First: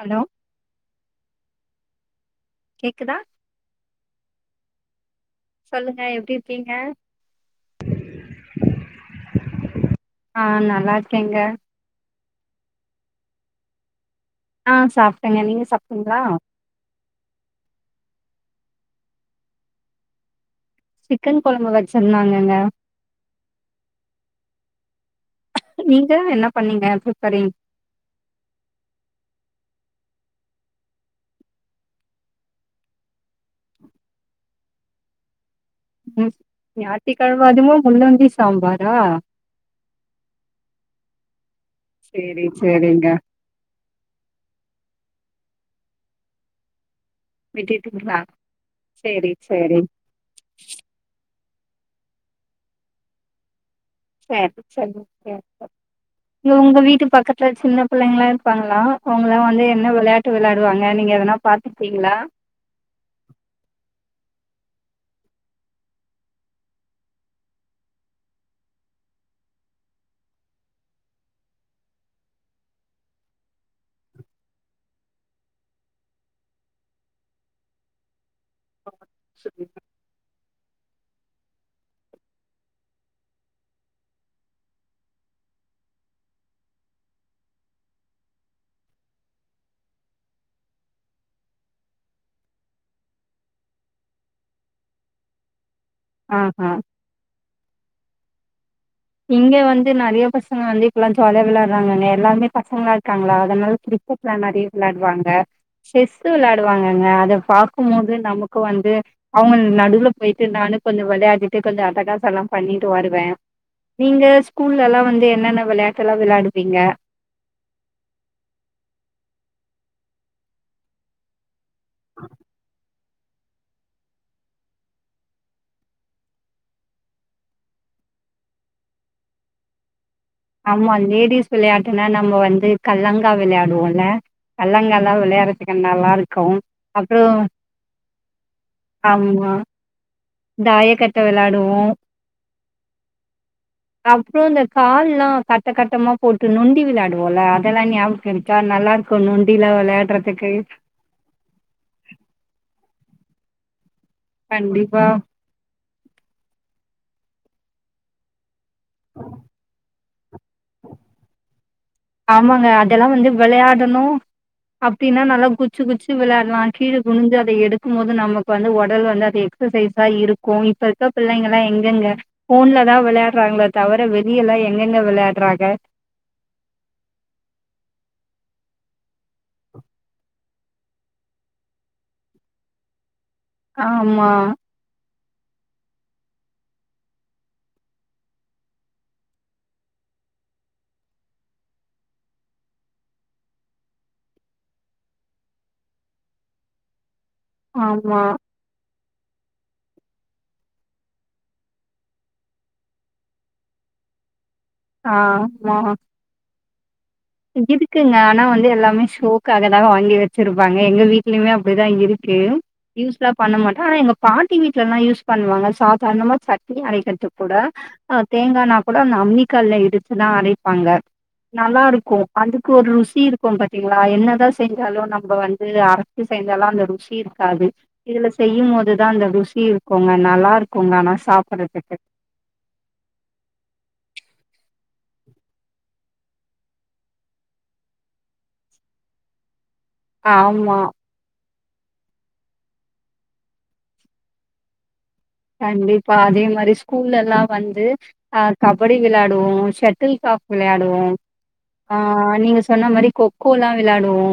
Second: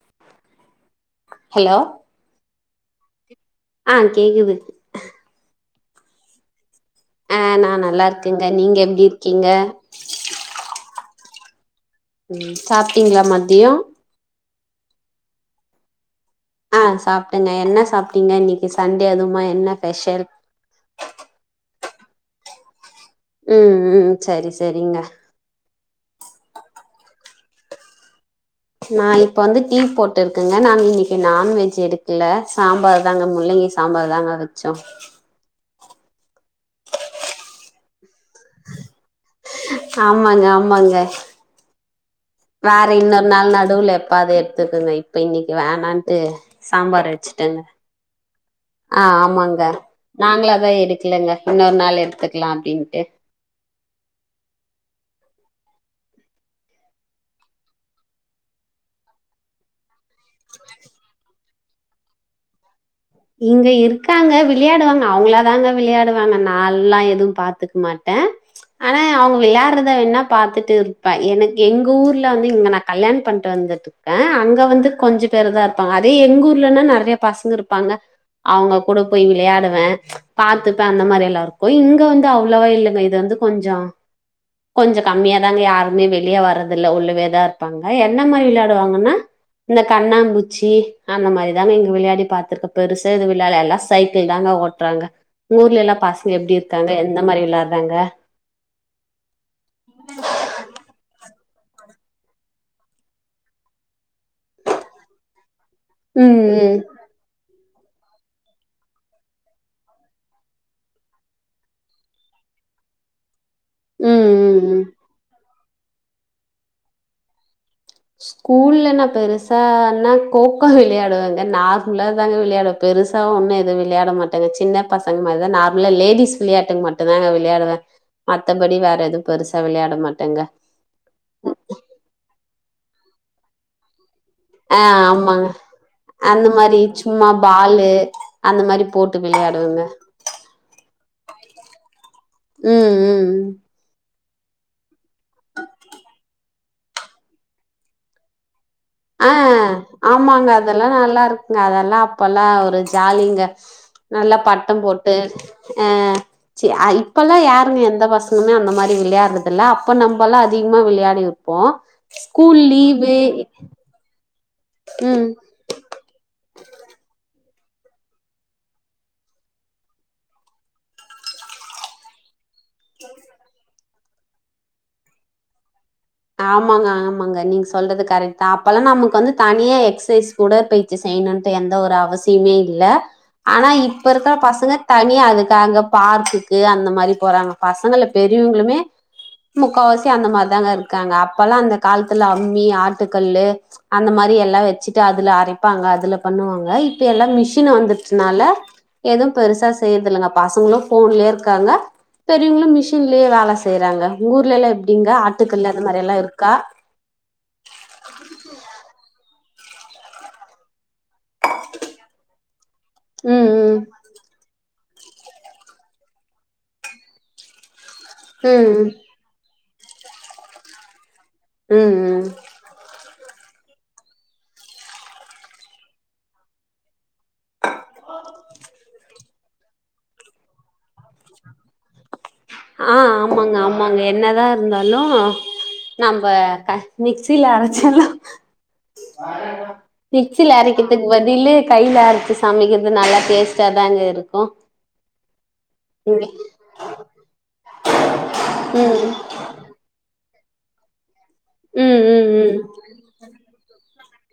Hello hello கேக்குதா ஆ கேக்குது சொல்லுங்க எப்டி இருக்கீங்க ஆ நா நல்லாருக்கங்க நீங்க எப்டி இருக்கீங்க ஆ நல்லா இருக்கேங்க ம் சாப்ட்டீங்களா மதிய ஆ சாப்டங்க நீங்க சாப்டீங்களா ஆ சாப்ட்டங்க என்ன சாப்ட்டீங்க இன்னிக்கு சண்டே அதுமா என்ன பெஷல் சிக்கன் குழம்பு வச்சிருந்தாங்கங்க ம் ம் சரி சரிங்க நீங்க என்ன பண்ணீங்க ப்ப சறீ நா இப்ப வந்து டீ போட்டிருக்கங்க நாங்க இன்னிக்கு நான்வெஜ் எடுக்கல சாம்பார் தாங்க முள்ளங்கி சாம்பார் தாங்க வச்சோ உம் ஞாயித்து கிழம அதுமா முள்ளங்கி சாம்பாரா ஆமாங்க ஆமாங்க சேரி வேற சேரிங்க இன்னொரு நாள் நடுவுல எப்ப ஆது எடுத்துட்டு இப்ப இன்னிக்கு வேணான்ட்டு சாம்பார் வச்சு டன் விட்டுட்டீங்களா ஆ சேரி ஆமாங்க சேரி நாங்களு அதா எடுக்கலங்க இன்னொரு நாள் எடுத்துக்கலா அப்டின்ட்டு சேரி சேரி சேரி இங்க உங்க வீட்டு பக்கத்துல சின்ன பிள்ளைங்களா இருப்பாங்களா அவங்களா வந்து என்ன விளையாட்டு ட்டு விளையாடுவாங்க நீங்க ஏதுனா பாத்துக்குவீங்களா இங்க இருக்காங்க விளையாடுவாங்க அவங்களாதாங்க விளையாடுவாங்க நா எல்லா எதுவு பாத்துக்க மாட்ட ஆனா அவங்க விளையாட்றத வேணா பாத்துட்டு இருப்ப எனக்கு எங்க ஊர்ல வந்து இங்க நா கல்யாண பண்ட்டு வந்து க்கன் அங்க வந்து கொஞ்ச பேரு தா இருப்பாங்க அதே எங்க ஊர்லன்னா நறைய பசங்க இருப்பாங்க அவுங்க கூட போய் விளையாடுவ பாத்துப்ப அந்த மாரி எல்லாருக்கும் இங்க வந்து அவ்வளோவா இல்லங்க இது வந்து கொஞ்ச கொஞ்ச கம்மியாதாங்க யாருமே வெளியே வர்றதில்ல உள்ளவேதா இருப்பாங்க என்ன மாரி விளையாடுவாங்கன்னா இந்த கண்ணாம்பூச்சி அந்த மாரிதா இங்க விளையாடி பாத்திருக்க பெருச எது விழாலா இல்ல சைக்கிள் தாங்க ஓட்றாங்க ஊர்லலா பசங்க எப்படி ஆஹா இருக்காங்க எந்த மாரி விளாட்றாங்க இங்க வந்து நறையா பசங்க வந்து இப்பல்லா ஜாலியா விளையாட்றாங்கங்க நே எல்லாமே பசங்களா இருக்காங்களா அதனால கிரிக்கெட் லா நறிய வெளாட்வாங்க செஸ்ஸு ம் ம் வெளாடுவாங்கங்க அத பாக்கும்போது நமக்கு வந்து அவங்க நடுவுல போய்ட்டு நானு கொஞ்ச விளையாடிட்டு கொஞ்சம் அட்டகாசல்லா பண்ணிட்டு வருவே நீங்க ம் ம் ம் ஸ்கூல்லல்லா வந்து என்னென்ன வெளாட்டுல்லா வெளாடுவீங்க ஸ்கூல்ல நா பெருசான்னா கோக்கோ விளையாடுவங்க நார் உள்ளத்தாங்க விளயாட பெருஸ் தா ஒம்மே எது விளையாட மாட்டாங்க சின்ன பசங்க மாரிதா நார்மலா லேடிஸ் விளையாட்டு மட்டுந்தாங்க விளையாடுவே மத்தபடி வேற எது பெருசா விளையாட மாட்டேங்க ஆமா லேடிஸ் விளையாட்டுனா நம்ம வந்து கல்லங்கா விளையாடுவோல ஆ ஆமாங்க அந்த இருக்கு மாரி அப்றோ சும்மா பாலு அந்த மாரி போட்டு ஆமா விளையாடுவங்க தாயக்கட்ட வெளாடுவோ ம் ம் அப்றோ இந்த கால்லா கட்ட கட்டமா போட்டு நொண்டி விளாடுவோல அதெல்லா ஞாபக்ச்சுல இருக்கா நல்லார் ஆ ஆமாங்க அதெல்லா நல்லாரு அதெல்லா அப்பல்லா ஒரு ஜாலிங்க நல்லா பட்டம் கண்டிப்பா போட்டு அ சி ஐ இப்பல்லா யாருங்க எந்த பசங்கமே அந்த மாரி விளையாறதில்ல அப்ப நம்பல்லா அதிகமா விளையாடிர் போ ஸ்கூல் லீவு டனு அப்டின்னா ம் நல்லா குச் ச்சு குச்சு விளாட்லா கீழ குனி்ஞ்சு அத எடுக்கும்போது நமக்கு வந்து உடல் வந்து அது எக்ஸசைஸா இருக் கு இப்ப இருக்க பிள்ளைங்கலா எங்கங்க ஃபோன்ல தா விளையாறாங்ள தவர வெளியெல்லா எங்கெங்க விளையாட்றாங்க ஆமாங்க ஆமாங்க நீங் சொல்றது கரக்தா அப்பல்லா நமக்கு வந்து தனியா எக்ஸ்சைஸ் துடற்பயிற்சி செய்ணுன்ட்டு எந்த ஒரு அவசியமே இல்ல ஆனா இப்ப ஆமா இருக்ற பசங்க தனியா அதுக்காங்க பார்க்குக்கு அந்த மாரி போறாங்க பசங்கள பெரியவுங்களுமே முக்காவாசி அந்த மாதாங்க இருக்காங்க அப்பல்லா அந்த கால்த்துல அம்மி ஆட்டுக்கல்லு அந்த மாரி எல்லா வச்சிட்டு அதுல அரைப்பாங்க அதுல பண்ணுவாங்க இப்ப எல்லா மிஷ் க்கின ஆமா வந்துர்ச்சுனால எது பெருசா செய்யற்து இல்லங்க பசங்களு ஃபோன்லே இருக்காங்க பெரியவங்களு மிஷின்லே வேல செய்றாங்க உங் ஊர்லலா எப்டிங்க ஆட்டுக்கல்லு அந்த மாரிலா இருக்கா இதுக்குங்க ஆனா வந்து எல்லாமே ஷோக்காக தாங்க வாங்கி வச் ச்சிருப்பாங்க எங்க வீட்லியுமே அப்டிதா இருக்கு யூஸ்லா ம் பண்ண மாட்டோ ஆனா எங்க பாட்டி வீட் ஸ்லா யூஸ் பண்ணுவாங்க சாதார்ணமா சட்னி அறைக்கற்து கூட அ ம் தேங்கானா ம் கூட அந்த அம்மி கல்ல இடிச்சுதா அரைப்பாங்க ம் நல்லாருக் ம் ம் அதுக்கு ஒர் ருசி இருக்கு பாத்தீங்களா என்னதா செஞ்சாலு நம்ப வந்து அரச்சு செஞ்சாலு அந்த ருசி சி இருக்காது இதுல செய்யும் போதுதான் அந்த ருசிர் கோங்க நல்லாருக்கோங்க ஆனா சாப்றதுக்கு ஆ ஆமாங்க ஆமாங்க என்னதா இருந்தாலு நம்ப க மிக்சில அரச்சாலு மிக்சில ஆமா. அரைக்கிற்த்துக்கு பதிலு கைய்ல அரச்சு சமைக்கிற்து நல்லா டேஸ்ட்டா தான்ங்க இருக்கு கண்டிப்பா ம் அதே மாரி ஸ்கூலல்லா வந்து அ கபடி ம் வெளாட் ரோ ஷட்டில் காக் விளையாடுவோ அ ம் ம் ம் நீங்க சொன்ன மாரி கோ கோலா விளையாடுவோ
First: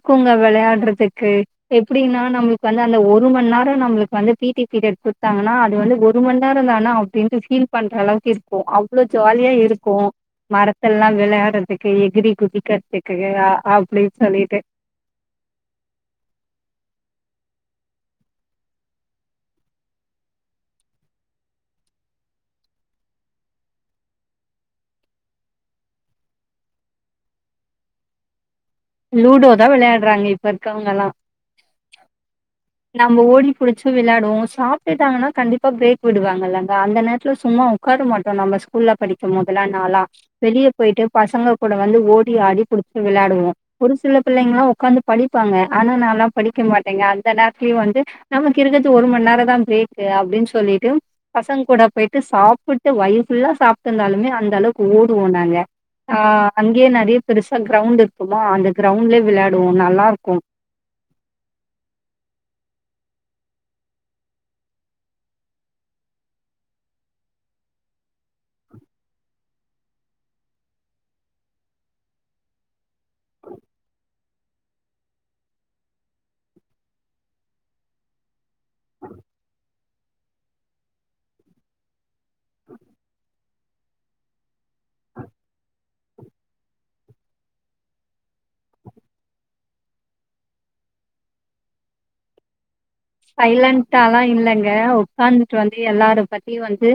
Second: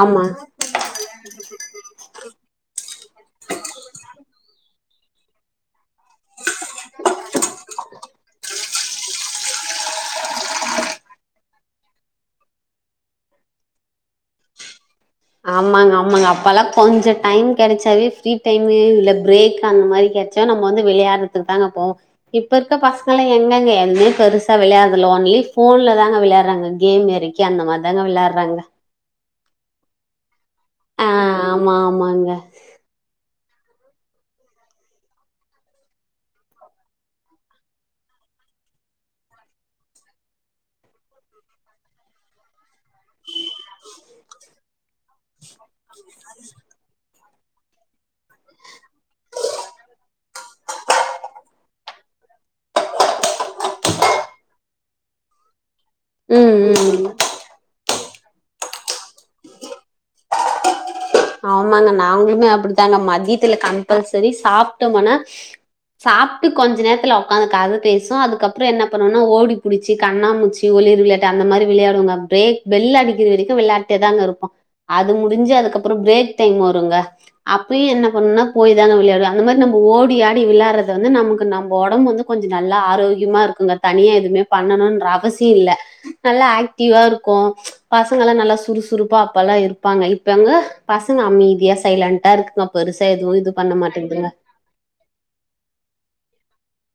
ஆமா விளையாட்றதுக் க்கு எப்படின்னா நம்ளுக்கு வந்து அந்த ஒரு மண் நேரோ நம்ளுக்கு வந்து பீடி பீடட் குட்த்தாங்கன்னா அது வந்து ஒரு மண் நேரோ தானா அப்டின்ட்டு ஃபீல் பண்றளவுக் இருக்கு அவ் வ்ளோ ஜாலியா இருக்கோ மரத்தல்லாம விளையாடுறதுக்கு எகிரி குதிக்கிறதுக்கு அப்படி சொல்லிட்டு ஆமாங்க ஆமாங்க அப்பல்லா கொஞ்சம் டைம் கிடைச்சாவே ஃப்ரீ டைமு இல்ல பிரேக் அந்த மாரி கெட் ச்சா நம்ம வந்து விளையாடுறதுக்கு தாங்கப்போவோ இப்ப இருக்க பசங்களா எங்கங்க எதுவுமே பெருசா விளையாடுறதுல ஓன்லி போன்ல தாங்க விளையாடுறாங்க கேம் மேறி கே அந்த மாரி தாங்க விளாற்றாங்க லூடோ தா விளையாடுறாங்க இப் பருக்கவங்கல்லா மா ஆமாங்க நம்ப ஓடி புடிச்சு விளாடுவோ சாப்டுட்டாங்கன்னா கண்டிப்பா பிரேக் விடுவாங்கல்லாங்க அந்த நேரத்துல சும்மா உக்கார மாட்டோ நம்ம ஸ்கூல்ல படிக்கும் போதல்லா நாளா வெளியே போயிட்டு பசங்க கூட வந்து ஓடி ஆடி புடிச்சுட்டு விளாடுவோ ஒரு சில பிள்ளைங்கல்லா உக்காந்து படிப்பாங்க ஆனா நால்லா படிக்க மாட்டேங்க அந்த நேரத்துலயும் வந்து நமக்கு இருக்கிறது ஒரு மணி நேரம் தான் பிரேக்கு அப்டின் சொல்லிட்டு பசங்க கூட போயிட்டு சாப்புட்டு வயிறு ஃபுல்லா சாப்ட்டு இருந்தாலுமே அந்த அளவுக்கு ஓடுவோனாங்க ஆ ம் அங்கயே ம் நிறைய பெருசா கிரௌண்ட் இருக்குமா அந்த கிரௌண்ட்லயே விளாயாடுவோ நல்லா இருக்கும் ஆமாங்க நாங்களுமே அப்டித்தாங்க மதியத்துல கம்பல்சரி சாப்ட்டோமானா சாப்ட்டுவிட்டு கொஞ்ச நேரத்துல உக்காந்து கத பேசு அதுக்கப்றோ என்ன பண்ணுவோனா ஓடி புடிச்சு கண்ணா முச்சு ஒளிர விளாயாட்டு அந்த மாரி விளயாடுவோங்க பிரேக் பெல்லடி க்கிர இவரைக்கு விளாட்டே தாங்க இருப்போ அது முடிஞ்சி அதுக்கப்புறம் பிரேக் டைம் வருங்க அப்பயு என்ன பண்ணுன்னா போய் தானே விளையாடுவ அந்த மாரி நம்ம ஓடி ஆடி விளாறது வந்து நமக்கு நம்ம உடம்பு வந்து கொஞ்சோ நல்லா ஆரோக்கியமா இருக்குங்க தனியா எதுவுமே பண்ணணுன்ற அவசியம் இல்ல நல்லா ஆக்டிவா இருக்கு பசங்கல்லா நல்லா சுறுசுறுப்பா அப்பல்லா இருப்பாங்க இப்பெங்க பசங்க அமைதியா சைலன்டா இருக்குங்க பெறுசா எதும் சைலண்டாலா இல்ங்க உக்காந்துட்டு வந்து எல்லாரு பத்தியு வந்து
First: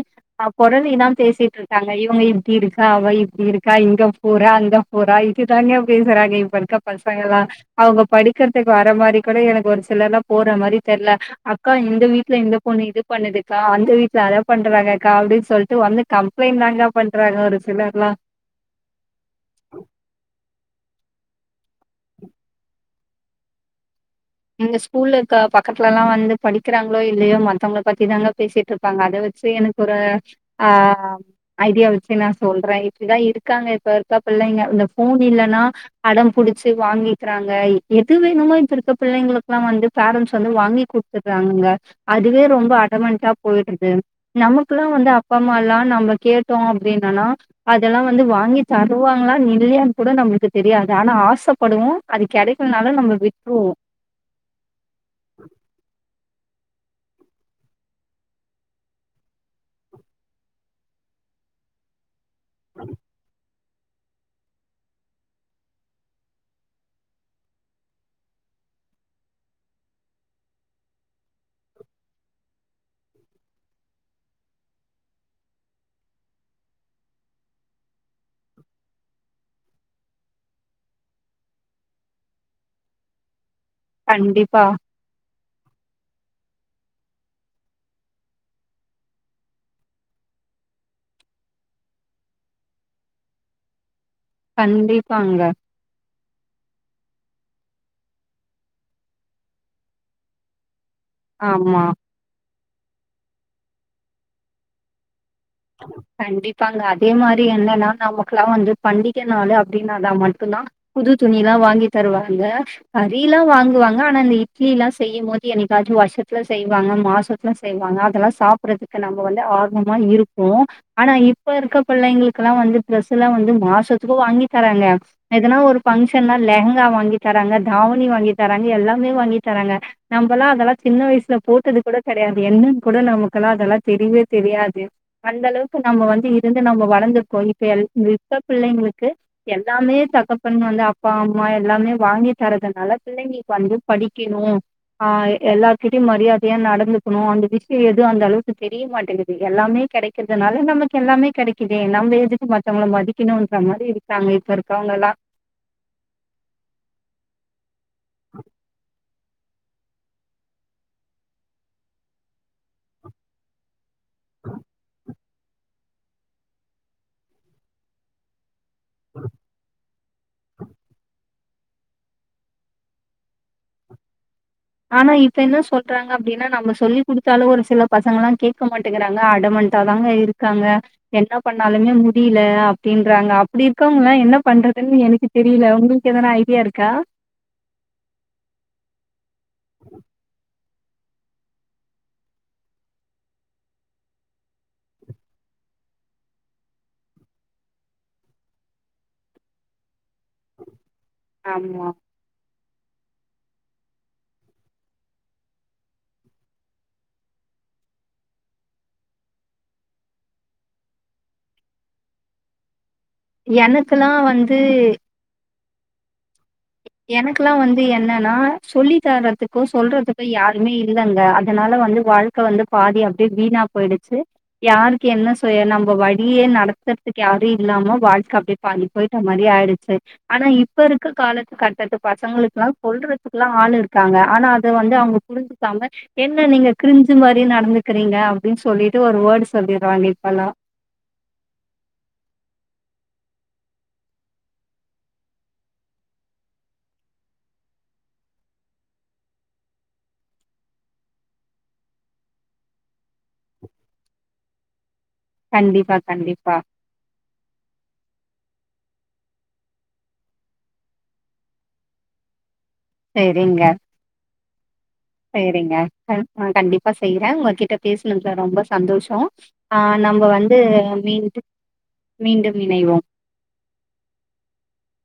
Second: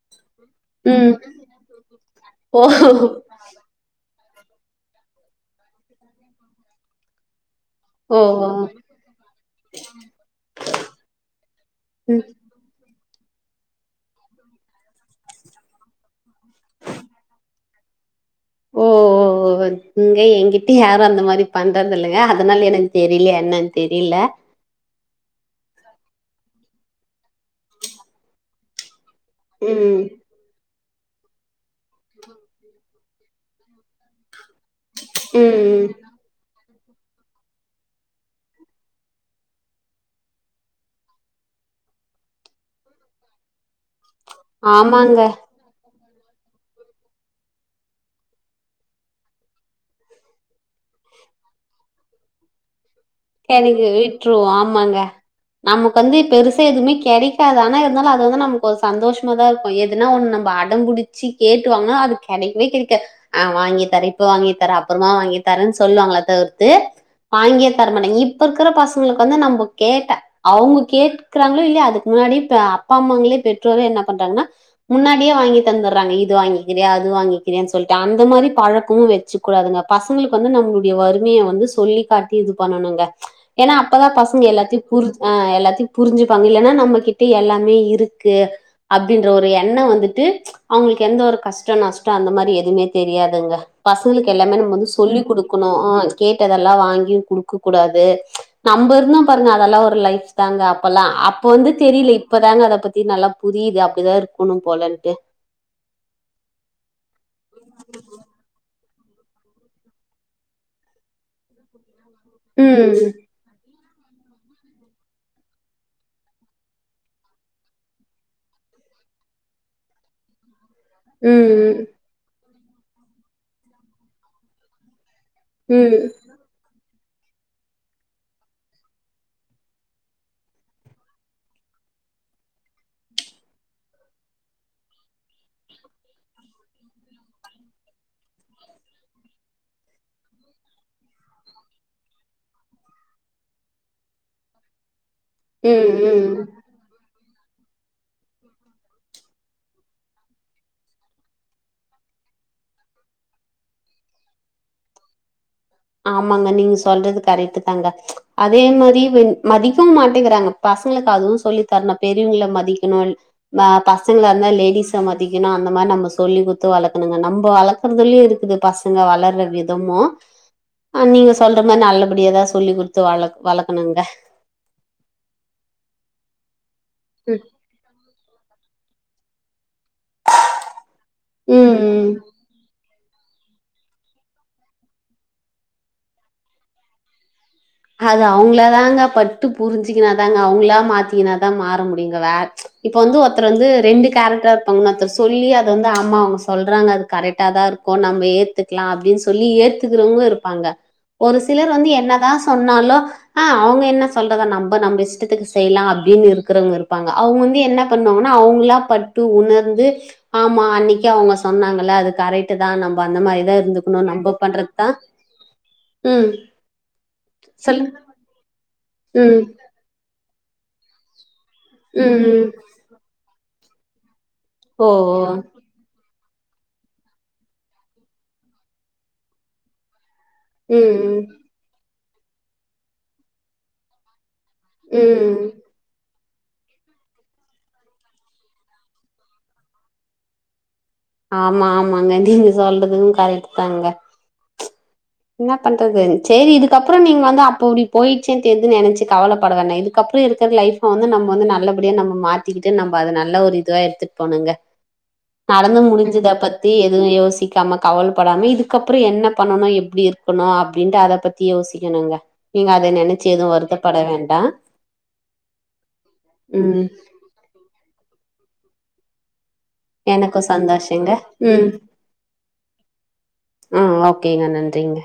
பொரளிதா ம். பேசிட்டு இருக்காங்க இவங்க இப்டி இருக்கா ஓ! அவ இப்டி இருக் கா இங்க போரா அங்க போரா இது தாங்க பேசுராங்ங இப்ப இருக்க பசங்கல்லா அவங்க ஓ ஓ படிக்கறதுக்கு வர மாரி கூட எனக்கு ஒரு சிலர்லா போற மாரி தெர்ல அக்கா இந்த ம் வீட்ல இந்த பொண்ணு இது பண்ணுதுக்கா அந்த வீட்ல அத பண்றாங்கக்கா அப்டின் சொல்ட்டு வந்து கம்ப்ளைண்ட் தாங்க பண்றாங்க ஒரு சிலர்லா ஓ ஓ ஒ இங்க எங்கிட்ட யாரு அந்த மாரி பண்றதில்லங்க அதனால எனக் தெரிலயா என்னென் தெரில இந்த ஸ்கூல்ல இருக்க பக்கத்துலல்லா வந்து படிக்கிறாங்களோ இல்லையோ மத்தவங்கள பத்தி தாங்க பேசிட்டு இருப்பாங்க அதை வெச் சி எனக்கு ஒரு ம் ஆஹ் ஐடியா வெச்சு நா சொல்றே இப்டிதா இருக்காங்க இப்ப இருக்க பிள்ளைங்க இந்த போன் இல்லனா ம் அடம் புடிச்சி வாங்கிக்கிறாங்க எது வேணுமோ இப்ப இருக்க பிள்ளைங்களுக்குல்லா வந்து பேரண்ட்ஸ் வந்து வாங்கி குடுத்துடுறாங்கங்க அதுவே ரொம்ப ஆடமென்டா போயிடுது நமக்குல்லா வந்து ஆமாங்க அப்பா அம்மால்லா நம்ப கேட் டோ அப்டின்னானா அதெல்லா வந்து வாங்கி தருவாங்களா இல்லையானு கூட நம்மளுக்கு தெரியாது ஆனா ஆசப்படுவோ அது கெடைக்கலனாலு நம்ப விட் எனக்கு விட்டுருவோ ஆமாங்க நமக்கு வந்து பெருசா எதுவுமே கெடை ஆனா இருந்தாலு அது வந்து நமக்கு ஒரு சந்தோஷமா தா இருக்கு எதுனா ஒன்னு நம்ம அடம்புடிச்சி கேட்டுவாங்கனா அதுக் கெடைக்கவே கெடைக்கா ஆ வாங்கி தரே இப்ப வாங்கி தரே அப்றமா வாங்கி தரேன் சொல்லுவாங்கள தவிர்த்து வாங்கியே தரமாட்டாய்ங்க இப்ப இருக்கிற பசங்களுக்கு வந்து நம்ப கேட்ட அவுங்க கேட்குறாங்ளோ இல்லையோ அதுக்கு முன்னாடி இப்ப அப்பா அம்மாங்ளே பெற்றோரே என்ன பண்றாங்ன்னா முன்னாடியே வாங்கி தந்துற்றாங்க இது வாங்கிக்கிறியா அது வாங்கிக்கிறயான் சொல்ட்டு அந்த மாரி பழக்கு வெச்சுக் கூடாதுங்க பசங்களுக்கு வந்து நம்மளுடைய வறுமிய வந்து சொல்லி காட்டி இது பண்ணனுங்க ஏனா அப்பதா பசங்க கண்டிப்பா எல்லாத்யு புரிஞ் ஆ எல்லாத்யு புரிஞ்சுப்பாங்க இல்லன்னா நம்மகிட்ட எல்லாமே இருக்கு அப்டின்ற ஒரு எண்ணோ வந்துட்டு அவுங்களுக்கு எந்த ஒரு கஷ்டோ நஷ்டோ அந்த மாரி எதுமே தெரியாதுங்க பசங்களுக்கு எல்லாமே நம்ம வந்து சொல்லி கண்டிப்பாங்க குடுக்கணு கேட்டதெல்லா வாங்கியு குடு க்ககூடாது நம்ப இருந்தோ பாருங்க அதெல்லா ஒரு லைஃப் தாங்க அப்பல்லா அப்ப வந்து ஆமா தெரில இப்ப தாங்க அத பத்தி நல்லா புரியிது அப்டிதா இருக்கணும் போலன்ட்டு கண்டிப்பாங்க அதே மாரி என்னன்னா நமக்குலா வந்து பண்டிக்க நாளு அப்டினானா மட்டுந்தா புது துணில்லா வாங்கி தருவாங்க ம் அரி சிலா வாங்குவாங்க ஆனா அந்த இட்லிலா செய்யும் போது எனய்க்காச்சு வர்ஷத்துல செய்வாங்க மாசத்துல செய்வாங்க அதெல்லா சாப் பறத்துக்கு நம்ம வந்து ஆர்வமா இரு ப்போ ஆனா இப்ப இருக்க ம் பிள்ளைங்களுக்குல்லா வந்து ட்ரெஸுலா வந்து மாசத்துக்கு வாங்கி தராங்க எதனா ஒரு ம் ஃபங்க்ஷன்னா லெங்கா வாங்கி தராங்க தாவணி வாங்கி தராங்க எல்லாமே வாங்கி தராங்க நம்பலா அதெல்லா சின்ன வய்சுல போட்டது கூட கெடையாது என்னன் கூட நமக்கெல்லா அதெல்லா தெரிவே தெரியாது அந்த அளவுக்கு நம்ம வந்து இருந்து நம்ப வளர்ந்திருக்கோ இப்ப எல் து இப்ப பிள்ளைங்களுக்கு எல்லாமே தகப்பன் வந்து அப்பா அம்மா எல்லாமே வாங்கி தரதுனால பிள்ளைங்ளுக் வந்து படிக்கிணு ஆ எல்லார் ம் கிட்டயு ம் ம் மரியாதையா நடந்துக்கணு அந்த விஷ்யு எதுவு அந்தளவுக்கு தெரியமாட்டேங்கிது எல்லாமே கெடைக்கிறதுனால நமக்கு எல்லாமே கெடைக்குதே நம்ப எதுக்கு மத்தவங்ள மதிக்கணுன்ற மாரி இருக்காங்க இப்ப இருக்கிறவங்கெல்லா ஆமாங்க நீங்க சொல்றது கரெட்டு தாங்க அதே மாரி வந் மதிக்கவு மாட்டேங்கிறாங்க பசங்களுக்கு அதுவு சொல்லி தர்ணு பெரியவங்ள மதிக்கணு ஆ பசங்களா இர்ந்தா லேடிஸ ம மதிக்கணு அந்த மார் நம்ம சொல்லி குத்து வளக்கணுங்க நம்ப வளக்கற்துலியு இருக்குது பசங்க வளர்ர விதமு ஆ நீங்க சொல்ற மார் நல்லபடிய எதா சொல்லி குட்த்து வள வளக்கணுங்க ஆனா இப்ப என்னு சொல்றாங்க அப்டினா நம்ம சொல்லி குடுத்தாலு ஒரு சில பசங்கலா கேக்க மாட்டேங்கிறாங்க அடமண் டாதாங்க இருக்காங்க என்ன ம் பண்ணாலுமே ம் முடியில அப்டின்றாங்க அப்படி இருக்கவங்களா என்ன பண்றதுன்னு எனக்கு தெரியில உங்களுக்கு எதனா ஐடியா இருக்கா அது அவுங்ளா தாங்க பட்டு புரிஞ்சுக்கனாதாங்க அவுங்களா மாத்தித்கினாதா மாற முடியுங்க வே இப்ப வந்து ஒருத்தர் வந்து ரெண்டு கேரக்ட்ரா இருப்பாங்க இன்னோர்த்தர் சொல்லி அத வந்து அம்மா அவுங்க சொல்றாங்க அது கரெக்டா தா இரு க்கு நம்ப ஏத்துக்லா அப்டின் சொல்லி ஏத்துக்கிறவங்க இருப்பாங்க ஒரு சிலர் ஆமா வந்து என்னதா சொன்னாலு அ அவுங்க என்ன சொல்றதா நம்ப நம்ப இஷ்டத்துக்கு செய்யலா அப்டினு இருக்கிறவங்க இருப்பாங்க அவுங்வந்து என்ன பண்ணுவாங்ன்னா அவுங்களா பட்டு உணர்ந்து ஆமா அன்னிக்கே அவுங்க சொன்னாங்கல அது கரெட் டுதா நம்ப அந்த மாரிதா இருந்துக்ணு எனக்கெல்லா நம்ப வந்து பண்றத்தா ம் எனக்குல்லா வந்து சொல்லுங்க. என்னன்னா சொல்லி ம். தரதுக்கோ சொல்றதுக்கோ யாருமே இல்லங்க அ தனால வந்து ம். ம் வாழ்க்க வந்து பாதி அப்டே வீணா போயிடுச்சு ஓ யாருக்கு ஓ என்ன செய்ய நம்ம வழியே நடத் தற்த்துக்கு யாரு இல்லாம வாழ்க்க அப்டே பாதி போய்ட்ட மாரி ஆயிடுச்சு ஆனா ம் இப்ப இருக்க ம் காலத் கட்டத்து பசங்களுக்குலா சொல்றதுக்குல்லா ஆள் இருக்காங்க ஆனா அத வந்து அவுங்க ம் புரிஞ்சுக்காம என்ன நீங்க க்ரிஞ்சு மாரி நடந்துக்கிறீங்க அப்டின் சொல்லிட்டு ஒரு வேடு சொல்லிற்றாங்க இப்பல்லா ஆமா ஆமாங்க நீங்க சொல்றது கரெட்டுதாங்க என்ன பண்றது செரி இதுக்கப்றோ நீங்க வந்து அப்போ இப்டி போயிடுச்சுன் தெரிது நெனச்சு கவலப்பட வேணா இது க்கப்றோ இருக்கிற லைஃப் வந்து நம்ம வந்து நல்லபடியா நம்ம மாத்திக்கிட்டு நம்ப அது நல்ல ஒரு இதுவா எடுத்துட் போணுங்க நடந்து கண்டிப்பா, முடிஞ்சத கண்டிப்பா. பத்தி எதுவு யோசிக்காம கவல படாம இதுக்கப்றோ என்ன பண்ணணு எப் ப்டி இருக்கணு அப்டின்ட்டு அத பத்தி யோசிக்கணுங்க நீங்க அத நெனச்சு எது சரிங்க. வருத்தப்பட வேண்டா ம் க உங்ககிட்ட பேசுனதுல ரொம்ப சந்தோஷோ ஆ நம்ப எனக்கு வந்து சந்தோஷங்க மீண்டு ம் மீண்டும் இணைவோம் ஆ ஓகேங்க நன்றிங்க